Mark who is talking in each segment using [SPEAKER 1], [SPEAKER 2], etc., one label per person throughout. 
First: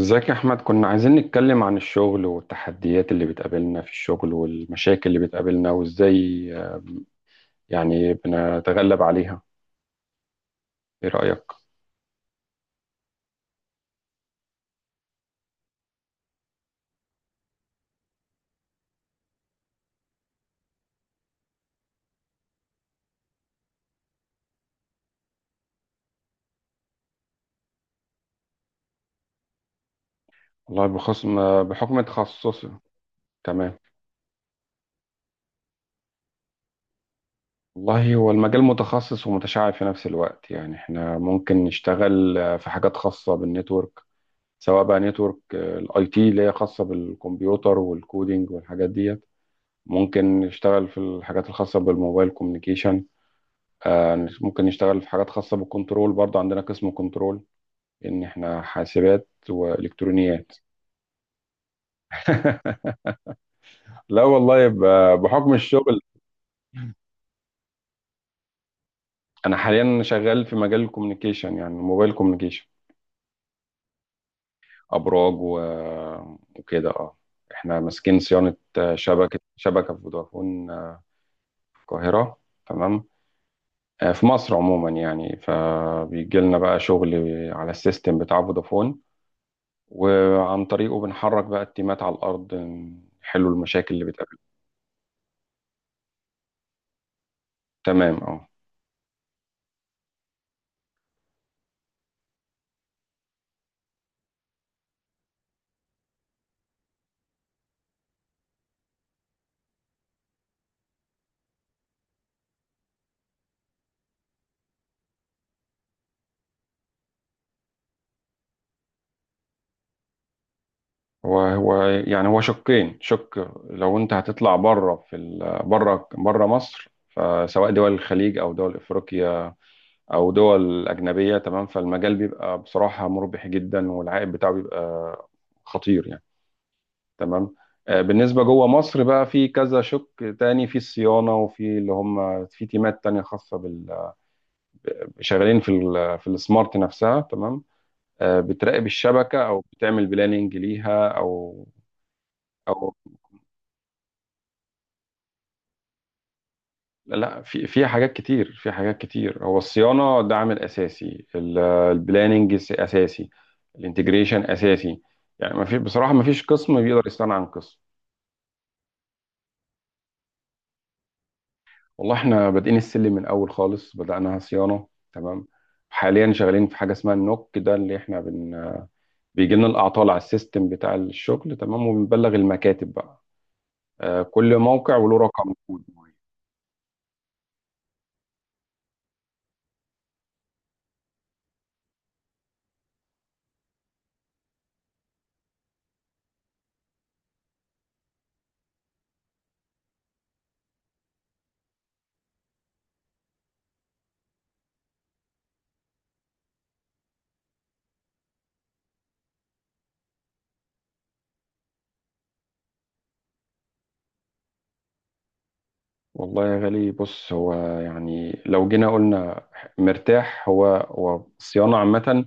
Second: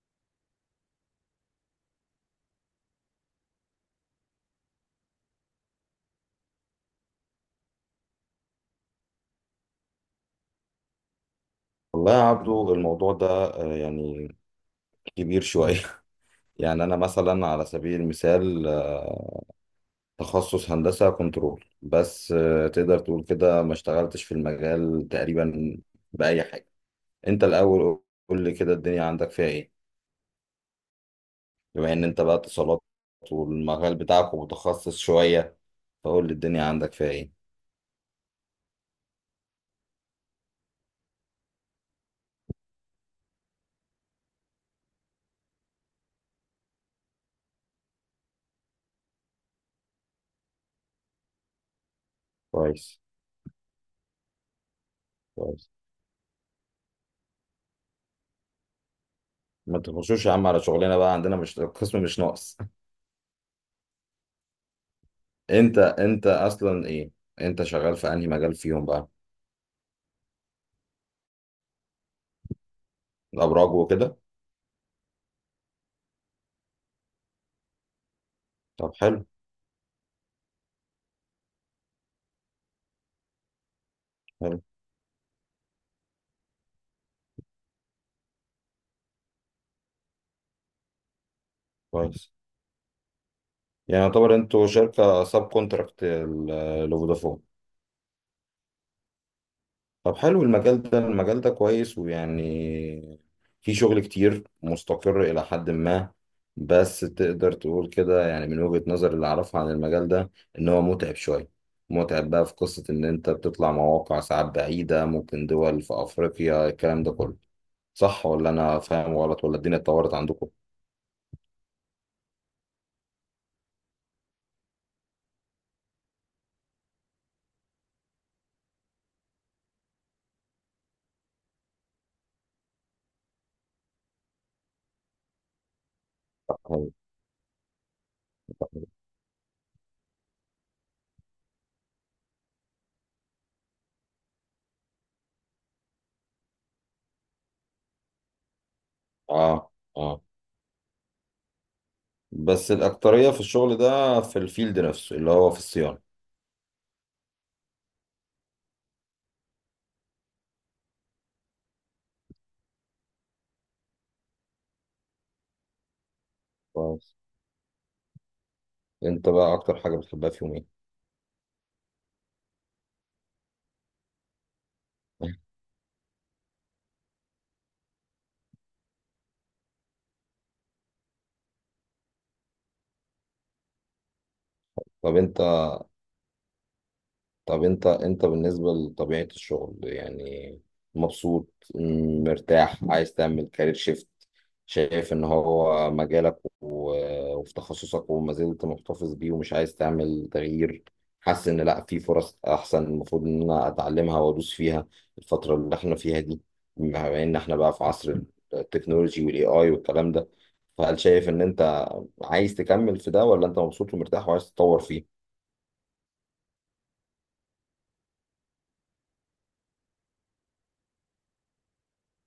[SPEAKER 1] ازيك يا احمد؟ كنا عايزين نتكلم عن الشغل والتحديات اللي بتقابلنا في الشغل والمشاكل اللي بتقابلنا وازاي يعني بنتغلب عليها، ايه رأيك؟
[SPEAKER 2] والله يا عبدو، الموضوع ده يعني كبير شوية يعني أنا مثلا، على سبيل المثال، تخصص هندسة كنترول، بس تقدر تقول كده ما اشتغلتش في المجال تقريبا بأي حاجة. أنت الأول، قول لي كده الدنيا عندك فيها إيه؟
[SPEAKER 1] والله بخص...
[SPEAKER 2] بما
[SPEAKER 1] بحكم
[SPEAKER 2] إن أنت بقى
[SPEAKER 1] تخصصي.
[SPEAKER 2] اتصالات
[SPEAKER 1] تمام.
[SPEAKER 2] والمجال بتاعك متخصص شوية، فقول لي الدنيا عندك فيها إيه؟
[SPEAKER 1] والله هو المجال متخصص ومتشعب في نفس الوقت، يعني احنا ممكن نشتغل في حاجات خاصة بالنتورك، سواء بقى نتورك الاي تي اللي هي خاصة بالكمبيوتر والكودينج والحاجات ديت. ممكن نشتغل في الحاجات الخاصة بالموبايل
[SPEAKER 2] كويس.
[SPEAKER 1] كوميونيكيشن. ممكن نشتغل في حاجات خاصة
[SPEAKER 2] كويس.
[SPEAKER 1] بالكنترول برضه، عندنا قسم كنترول، إن إحنا حاسبات
[SPEAKER 2] ما تخشوش يا عم
[SPEAKER 1] وإلكترونيات.
[SPEAKER 2] على شغلنا بقى، عندنا مش القسم مش ناقص.
[SPEAKER 1] لا والله يبقى بحكم
[SPEAKER 2] أنت
[SPEAKER 1] الشغل.
[SPEAKER 2] أنت أصلا إيه؟ أنت شغال في أنهي مجال فيهم بقى؟
[SPEAKER 1] أنا حاليا شغال في مجال الكوميونيكيشن، يعني موبايل كوميونيكيشن.
[SPEAKER 2] الابراج وكده؟
[SPEAKER 1] أبراج و... وكده إحنا ماسكين صيانة،
[SPEAKER 2] طب حلو.
[SPEAKER 1] شبكة فودافون في القاهرة. تمام. في مصر
[SPEAKER 2] حلو.
[SPEAKER 1] عموما يعني، فبيجي لنا بقى شغل على السيستم بتاع فودافون، وعن طريقه بنحرك بقى التيمات على
[SPEAKER 2] كويس.
[SPEAKER 1] الأرض نحلوا المشاكل
[SPEAKER 2] يعني
[SPEAKER 1] اللي
[SPEAKER 2] يعتبر
[SPEAKER 1] بتقابل.
[SPEAKER 2] انتوا شركه ساب كونتراكت لفودافون؟
[SPEAKER 1] تمام اه.
[SPEAKER 2] طب حلو، المجال ده كويس، ويعني في شغل كتير مستقر الى حد ما. بس تقدر تقول كده، يعني من وجهة نظر اللي اعرفها عن المجال ده، ان هو متعب شويه. متعب بقى في قصه ان انت بتطلع مواقع ساعات بعيده، ممكن دول في افريقيا، الكلام ده كله. صح، ولا انا فاهم غلط، ولا الدنيا اتطورت عندكم؟
[SPEAKER 1] هو يعني، هو شقين. شق لو انت هتطلع بره في بره مصر، فسواء دول الخليج او دول افريقيا او دول اجنبيه، تمام، فالمجال بيبقى بصراحه مربح جدا والعائد بتاعه بيبقى خطير يعني. تمام. بالنسبه جوه مصر بقى في كذا شق تاني، في الصيانه وفي اللي هم في تيمات تانيه خاصه شغالين في السمارت نفسها. تمام. بتراقب الشبكه او
[SPEAKER 2] اه.
[SPEAKER 1] بتعمل
[SPEAKER 2] اه.
[SPEAKER 1] بلاننج ليها او
[SPEAKER 2] بس
[SPEAKER 1] او
[SPEAKER 2] الأكترية في الشغل ده في الفيلد نفسه اللي هو في الصيانة.
[SPEAKER 1] لا، لا، فيها حاجات كتير. في حاجات كتير، هو الصيانه ده عامل اساسي، البلاننج اساسي، الانتجريشن اساسي. يعني ما في بصراحه ما فيش قسم بيقدر
[SPEAKER 2] كويس.
[SPEAKER 1] يستغنى عن قسم.
[SPEAKER 2] انت بقى اكتر حاجة بتحبها في يومين؟
[SPEAKER 1] والله احنا بادئين السلم من اول خالص، بدأناها صيانه تمام. حاليا شغالين في حاجه اسمها النوك، ده اللي احنا بن بيجي لنا الاعطال على السيستم بتاع الشغل، تمام، وبنبلغ المكاتب بقى. كل موقع
[SPEAKER 2] طب
[SPEAKER 1] وله
[SPEAKER 2] انت
[SPEAKER 1] رقم كود معين.
[SPEAKER 2] طب انت بالنسبة لطبيعة الشغل، يعني مبسوط، مرتاح، عايز تعمل كارير شيفت؟ شايف ان هو مجالك وفي تخصصك وما زلت محتفظ بيه ومش عايز تعمل تغيير؟ حاسس ان لا، في فرص احسن المفروض ان انا اتعلمها وادوس فيها الفترة اللي احنا فيها دي؟ بما ان احنا بقى في عصر التكنولوجي والاي اي والكلام ده، فهل شايف ان انت عايز تكمل في ده، ولا انت مبسوط ومرتاح وعايز تتطور فيه؟
[SPEAKER 1] والله يا غالي بص، هو يعني لو جينا قلنا مرتاح، هو الصيانة عامة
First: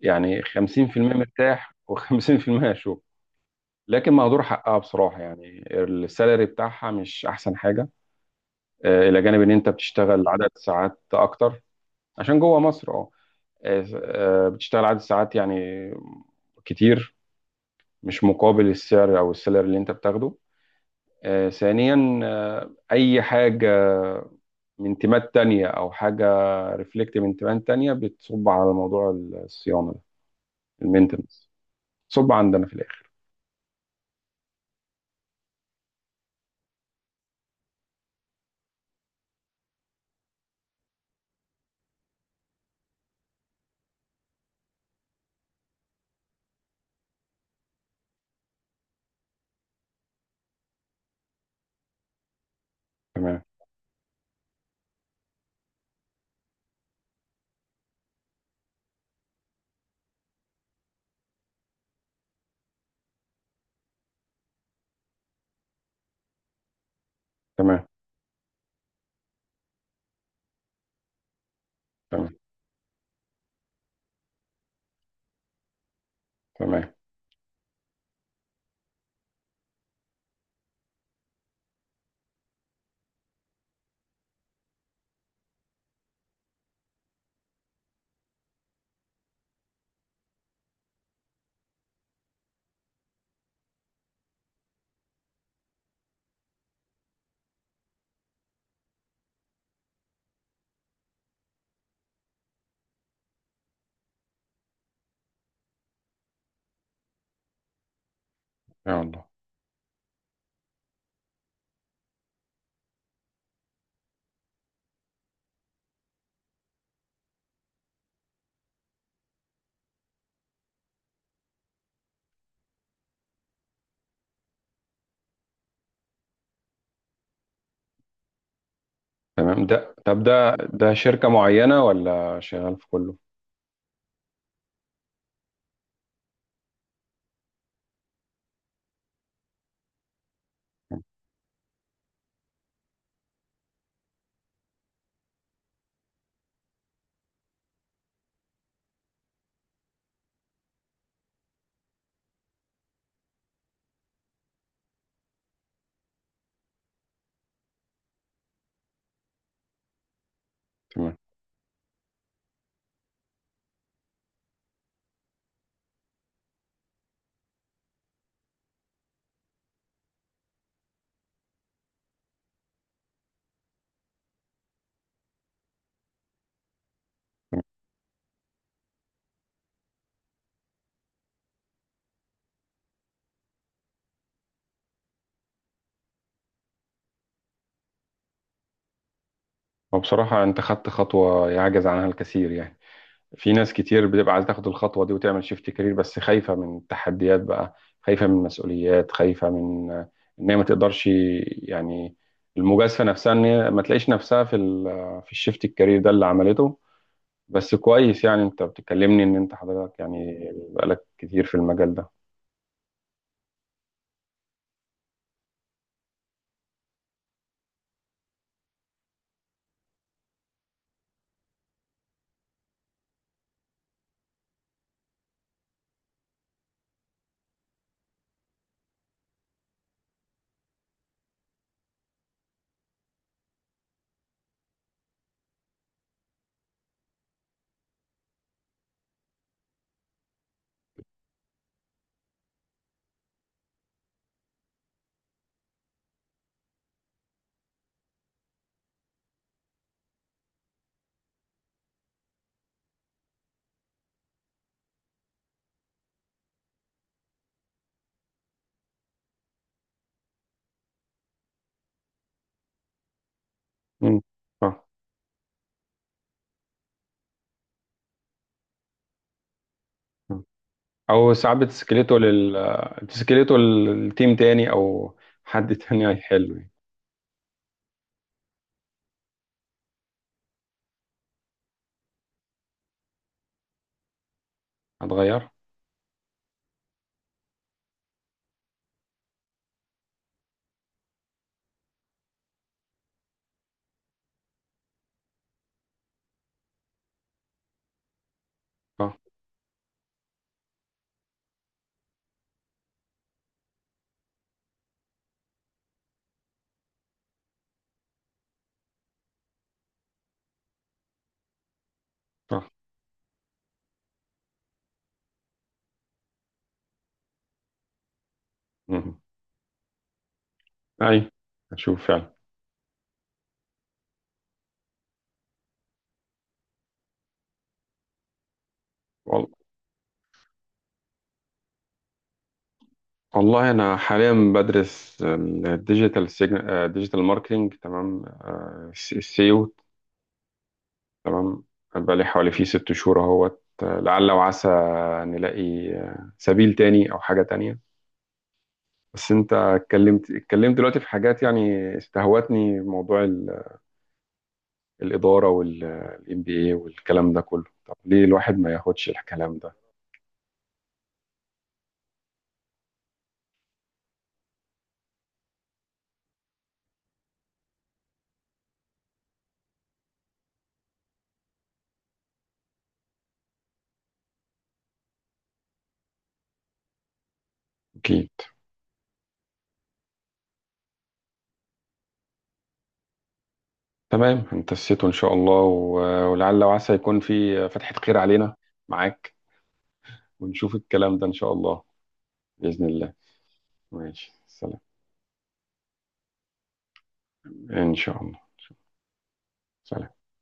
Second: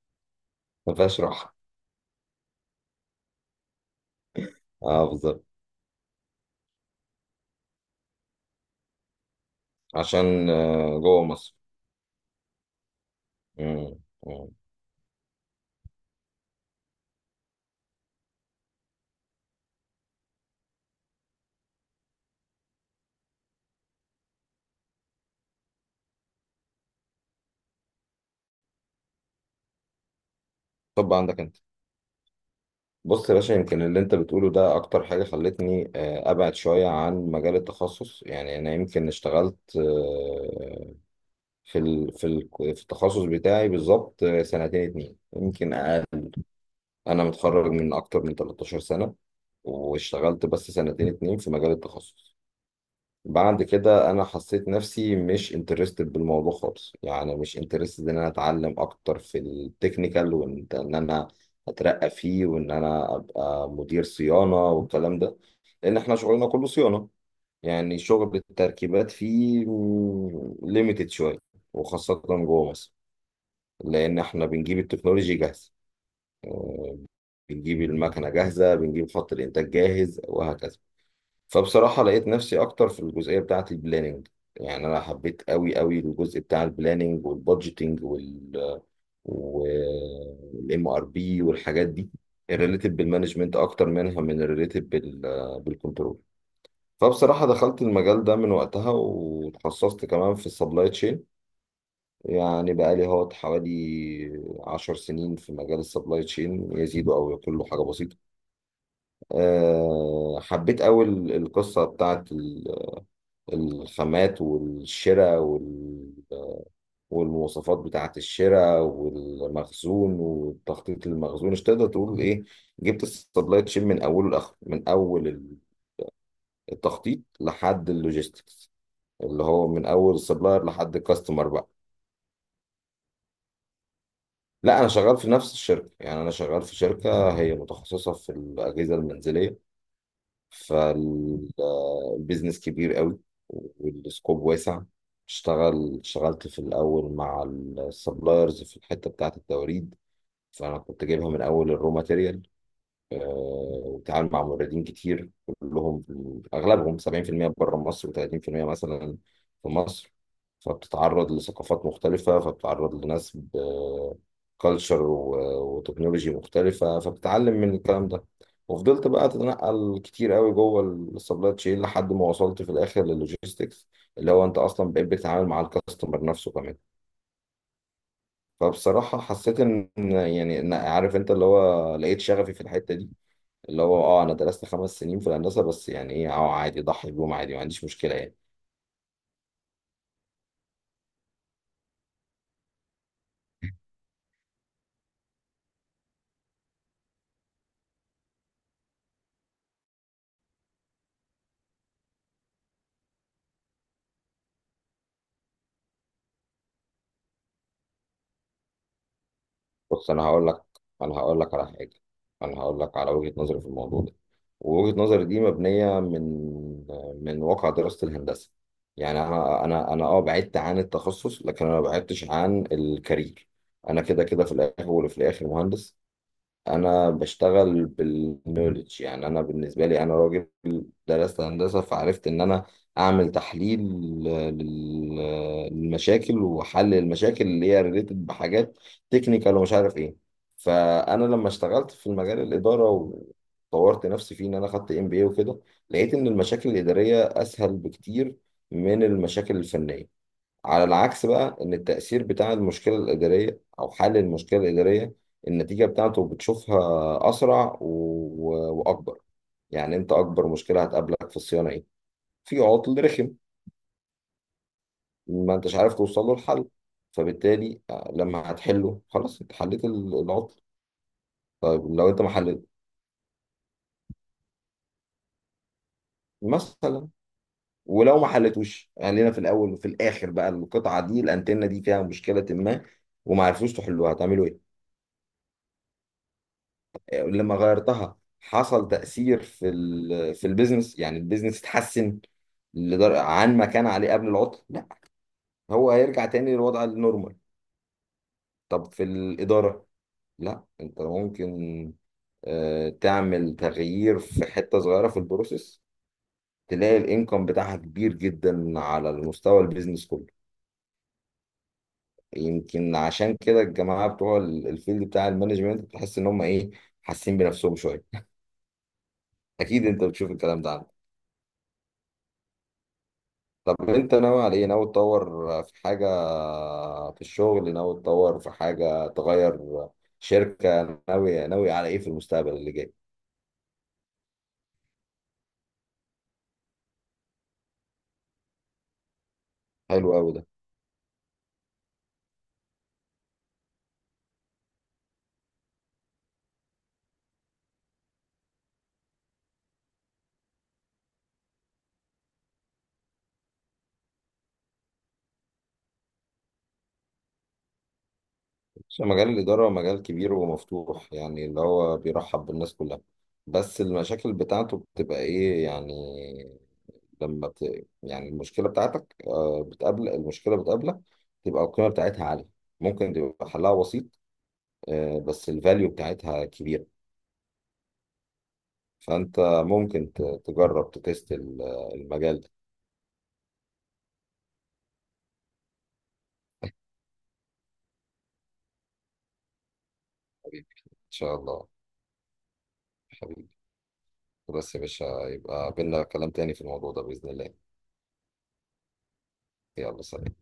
[SPEAKER 1] يعني
[SPEAKER 2] ما
[SPEAKER 1] 50%
[SPEAKER 2] فيهاش راحة.
[SPEAKER 1] مرتاح و50% شغل. لكن مهدور حقها
[SPEAKER 2] اه،
[SPEAKER 1] بصراحة،
[SPEAKER 2] بالظبط.
[SPEAKER 1] يعني السالري بتاعها مش أحسن حاجة. إلى جانب إن أنت بتشتغل عدد
[SPEAKER 2] عشان
[SPEAKER 1] ساعات
[SPEAKER 2] جوه مصر.
[SPEAKER 1] أكتر، عشان جوه مصر أه. آه،
[SPEAKER 2] مم. مم.
[SPEAKER 1] بتشتغل عدد ساعات يعني كتير، مش مقابل السعر أو السالري اللي أنت بتاخده. ثانيا، اي حاجه من تيمات تانية او حاجه ريفلكت من تيمات تانية بتصب على موضوع الصيانه ده،
[SPEAKER 2] طب عندك
[SPEAKER 1] المينتنس،
[SPEAKER 2] انت؟
[SPEAKER 1] تصب عندنا في الاخر.
[SPEAKER 2] بص يا باشا، يمكن اللي انت بتقوله ده اكتر حاجة خلتني ابعد شوية عن مجال التخصص. يعني انا يمكن اشتغلت في ال... في ال... في التخصص بتاعي بالظبط سنتين اتنين، يمكن اقل. انا متخرج من اكتر من 13 سنة، واشتغلت بس سنتين اتنين في مجال التخصص.
[SPEAKER 1] تمام،
[SPEAKER 2] بعد كده انا حسيت نفسي مش انترستد بالموضوع خالص، يعني مش انترستد ان انا اتعلم اكتر في التكنيكال وان انا اترقى فيه، وان انا ابقى مدير صيانة والكلام ده. لان احنا شغلنا كله صيانة.
[SPEAKER 1] تمام،
[SPEAKER 2] يعني شغل التركيبات فيه ليميتد شوية، وخاصة
[SPEAKER 1] تمام،
[SPEAKER 2] جوه مصر. لان احنا بنجيب التكنولوجي جاهزة،
[SPEAKER 1] تمام.
[SPEAKER 2] آه، بنجيب المكنة جاهزة، بنجيب خط الانتاج جاهز، وهكذا. فبصراحة لقيت نفسي أكتر في الجزئية بتاعة البلاننج. يعني أنا حبيت أوي أوي الجزء بتاع البلاننج والبادجيتنج والام ار بي والحاجات دي، الريليتد بالمانجمنت أكتر منها من الريليتد بالكنترول. فبصراحة دخلت المجال ده من وقتها، وتخصصت كمان في السبلاي تشين. يعني بقالي هوت حوالي 10 سنين في مجال السبلاي تشين، يزيد أو يقل حاجة بسيطة.
[SPEAKER 1] يا الله.
[SPEAKER 2] أه، حبيت أوي القصة بتاعة الخامات والشراء والمواصفات بتاعة الشراء والمخزون والتخطيط للمخزون، مش تقدر تقول ايه. جبت السبلاي تشين من اوله لاخره، من اول التخطيط لحد اللوجيستكس، اللي
[SPEAKER 1] تمام.
[SPEAKER 2] هو
[SPEAKER 1] ده
[SPEAKER 2] من اول
[SPEAKER 1] طب ده
[SPEAKER 2] السبلاير
[SPEAKER 1] ده
[SPEAKER 2] لحد
[SPEAKER 1] شركه
[SPEAKER 2] الكاستمر بقى.
[SPEAKER 1] معينه ولا شغال في كله؟
[SPEAKER 2] لا، انا شغال في نفس الشركة، يعني انا شغال في شركة هي متخصصة في الأجهزة المنزلية.
[SPEAKER 1] تمام،
[SPEAKER 2] فالبيزنس كبير قوي، والسكوب واسع. اشتغلت في الأول مع السبلايرز في الحتة بتاعة التوريد. فأنا كنت جايبها من أول الرو ماتيريال، تعامل مع موردين كتير كلهم. اغلبهم 70% بره مصر و30%، مثلا، في مصر. فبتتعرض لثقافات مختلفة، فبتتعرض لناس بكالتشر وتكنولوجي مختلفة، فبتتعلم من الكلام ده. وفضلت بقى اتنقل كتير قوي جوه السبلاي تشين، لحد ما وصلت في الاخر للوجيستكس، اللي هو انت اصلا بقيت بتتعامل مع الكاستمر نفسه كمان.
[SPEAKER 1] تمام.
[SPEAKER 2] فبصراحة حسيت ان، يعني عارف انت، اللي هو لقيت شغفي في الحتة دي، اللي هو اه انا درست 5 سنين في الهندسه، بس يعني ايه، اه عادي، ضحي بيهم عادي، ما عنديش مشكله يعني.
[SPEAKER 1] هو بصراحه انت خدت خطوه يعجز عنها الكثير، يعني في ناس كتير بتبقى عايزة تاخد الخطوة دي وتعمل شيفت كارير، بس خايفة من التحديات بقى، خايفة من المسؤوليات، خايفة من إن هي ما تقدرش يعني، المجازفة نفسها إن هي ما تلاقيش نفسها في الشيفت الكارير ده اللي عملته. بس كويس، يعني أنت بتكلمني إن أنت حضرتك
[SPEAKER 2] بص، انا هقول
[SPEAKER 1] يعني
[SPEAKER 2] لك،
[SPEAKER 1] بقالك
[SPEAKER 2] انا هقول
[SPEAKER 1] كتير
[SPEAKER 2] لك
[SPEAKER 1] في
[SPEAKER 2] على
[SPEAKER 1] المجال
[SPEAKER 2] حاجه،
[SPEAKER 1] ده.
[SPEAKER 2] انا هقول لك على وجهه نظري في الموضوع ده. ووجهه نظري دي مبنيه من واقع دراسه الهندسه. يعني انا اه بعدت عن التخصص، لكن انا ما بعدتش عن الكارير. انا كده كده في الاول وفي الاخر مهندس. انا بشتغل بالنولج، يعني انا بالنسبه لي، انا راجل درست هندسه، فعرفت ان انا اعمل تحليل للمشاكل وحل المشاكل اللي هي ريليتد بحاجات تكنيكال، ومش عارف ايه. فانا لما اشتغلت في المجال الاداره وطورت نفسي فيه ان انا خدت MBA وكده، لقيت ان المشاكل الاداريه اسهل بكتير من المشاكل الفنيه. على العكس بقى، ان التأثير بتاع المشكلة الإدارية او حل المشكلة الإدارية، النتيجة بتاعته بتشوفها اسرع واكبر. يعني انت اكبر مشكلة هتقابلك في الصيانة ايه؟ في عطل رخم
[SPEAKER 1] مم. آه.
[SPEAKER 2] ما انتش عارف توصل له الحل، فبالتالي لما هتحله خلاص، انت حليت
[SPEAKER 1] مم.
[SPEAKER 2] العطل.
[SPEAKER 1] أو ساعات
[SPEAKER 2] طيب لو
[SPEAKER 1] بتسكليته
[SPEAKER 2] انت ما
[SPEAKER 1] لل
[SPEAKER 2] حليت،
[SPEAKER 1] آه، بتسكليته للتيم تاني، أو حد تاني هيحله يعني.
[SPEAKER 2] مثلا، ولو ما حلتوش، خلينا في الاول وفي الاخر بقى، القطعة دي، الانتنة دي، فيها مشكلة ما وما عرفوش تحلوها، هتعملوا ايه؟
[SPEAKER 1] هتغير؟
[SPEAKER 2] لما غيرتها حصل تأثير في البيزنس، يعني البيزنس اتحسن عن ما كان عليه قبل العطل؟ لا، هو هيرجع تاني للوضع النورمال. طب في
[SPEAKER 1] آه.
[SPEAKER 2] الإدارة، لا، انت ممكن تعمل تغيير في حتة صغيرة في البروسيس، تلاقي الانكم بتاعها كبير جدا على المستوى البيزنس كله.
[SPEAKER 1] آه.
[SPEAKER 2] يمكن عشان كده الجماعة بتوع الفيلد بتاع المانجمنت بتحس ان هم ايه، حاسين بنفسهم شوية.
[SPEAKER 1] مم.
[SPEAKER 2] اكيد انت بتشوف الكلام ده.
[SPEAKER 1] أي. هشوف فعلا.
[SPEAKER 2] طب انت ناوي على ايه؟ ناوي تطور في حاجة في الشغل، ناوي تطور في حاجة،
[SPEAKER 1] والله،
[SPEAKER 2] تغير شركة، ناوي على ايه في المستقبل اللي جاي؟
[SPEAKER 1] والله أنا حاليا بدرس ديجيتال ماركتينج، تمام. السيو،
[SPEAKER 2] حلو قوي ده.
[SPEAKER 1] تمام. بقالي حوالي فيه 6 شهور أهوت، لعل وعسى نلاقي سبيل تاني أو حاجة تانية. بس أنت اتكلمت دلوقتي في حاجات يعني استهوتني. موضوع الإدارة والإم بي إيه والكلام ده كله، طب ليه الواحد ما
[SPEAKER 2] بس
[SPEAKER 1] ياخدش
[SPEAKER 2] مجال
[SPEAKER 1] الكلام
[SPEAKER 2] الإدارة
[SPEAKER 1] ده؟
[SPEAKER 2] مجال كبير ومفتوح، يعني اللي هو بيرحب بالناس كلها. بس المشاكل بتاعته بتبقى ايه يعني؟ يعني المشكلة بتاعتك، بتقابل المشكلة بتقابلك، تبقى القيمة بتاعتها عالية. ممكن تبقى حلها بسيط، بس الفاليو بتاعتها كبيرة.
[SPEAKER 1] أكيد.
[SPEAKER 2] فأنت ممكن تجرب تتست المجال ده.
[SPEAKER 1] تمام انت السيتو إن شاء الله، ولعل وعسى يكون في فتحة خير علينا معاك،
[SPEAKER 2] حبيبي،
[SPEAKER 1] ونشوف
[SPEAKER 2] إن
[SPEAKER 1] الكلام ده إن
[SPEAKER 2] شاء
[SPEAKER 1] شاء
[SPEAKER 2] الله،
[SPEAKER 1] الله. بإذن الله.
[SPEAKER 2] حبيبي.
[SPEAKER 1] ماشي،
[SPEAKER 2] بس يا
[SPEAKER 1] سلام.
[SPEAKER 2] باشا، يبقى بينا كلام تاني في الموضوع ده بإذن الله.
[SPEAKER 1] إن شاء الله.
[SPEAKER 2] يلا،
[SPEAKER 1] سلام.
[SPEAKER 2] سلام.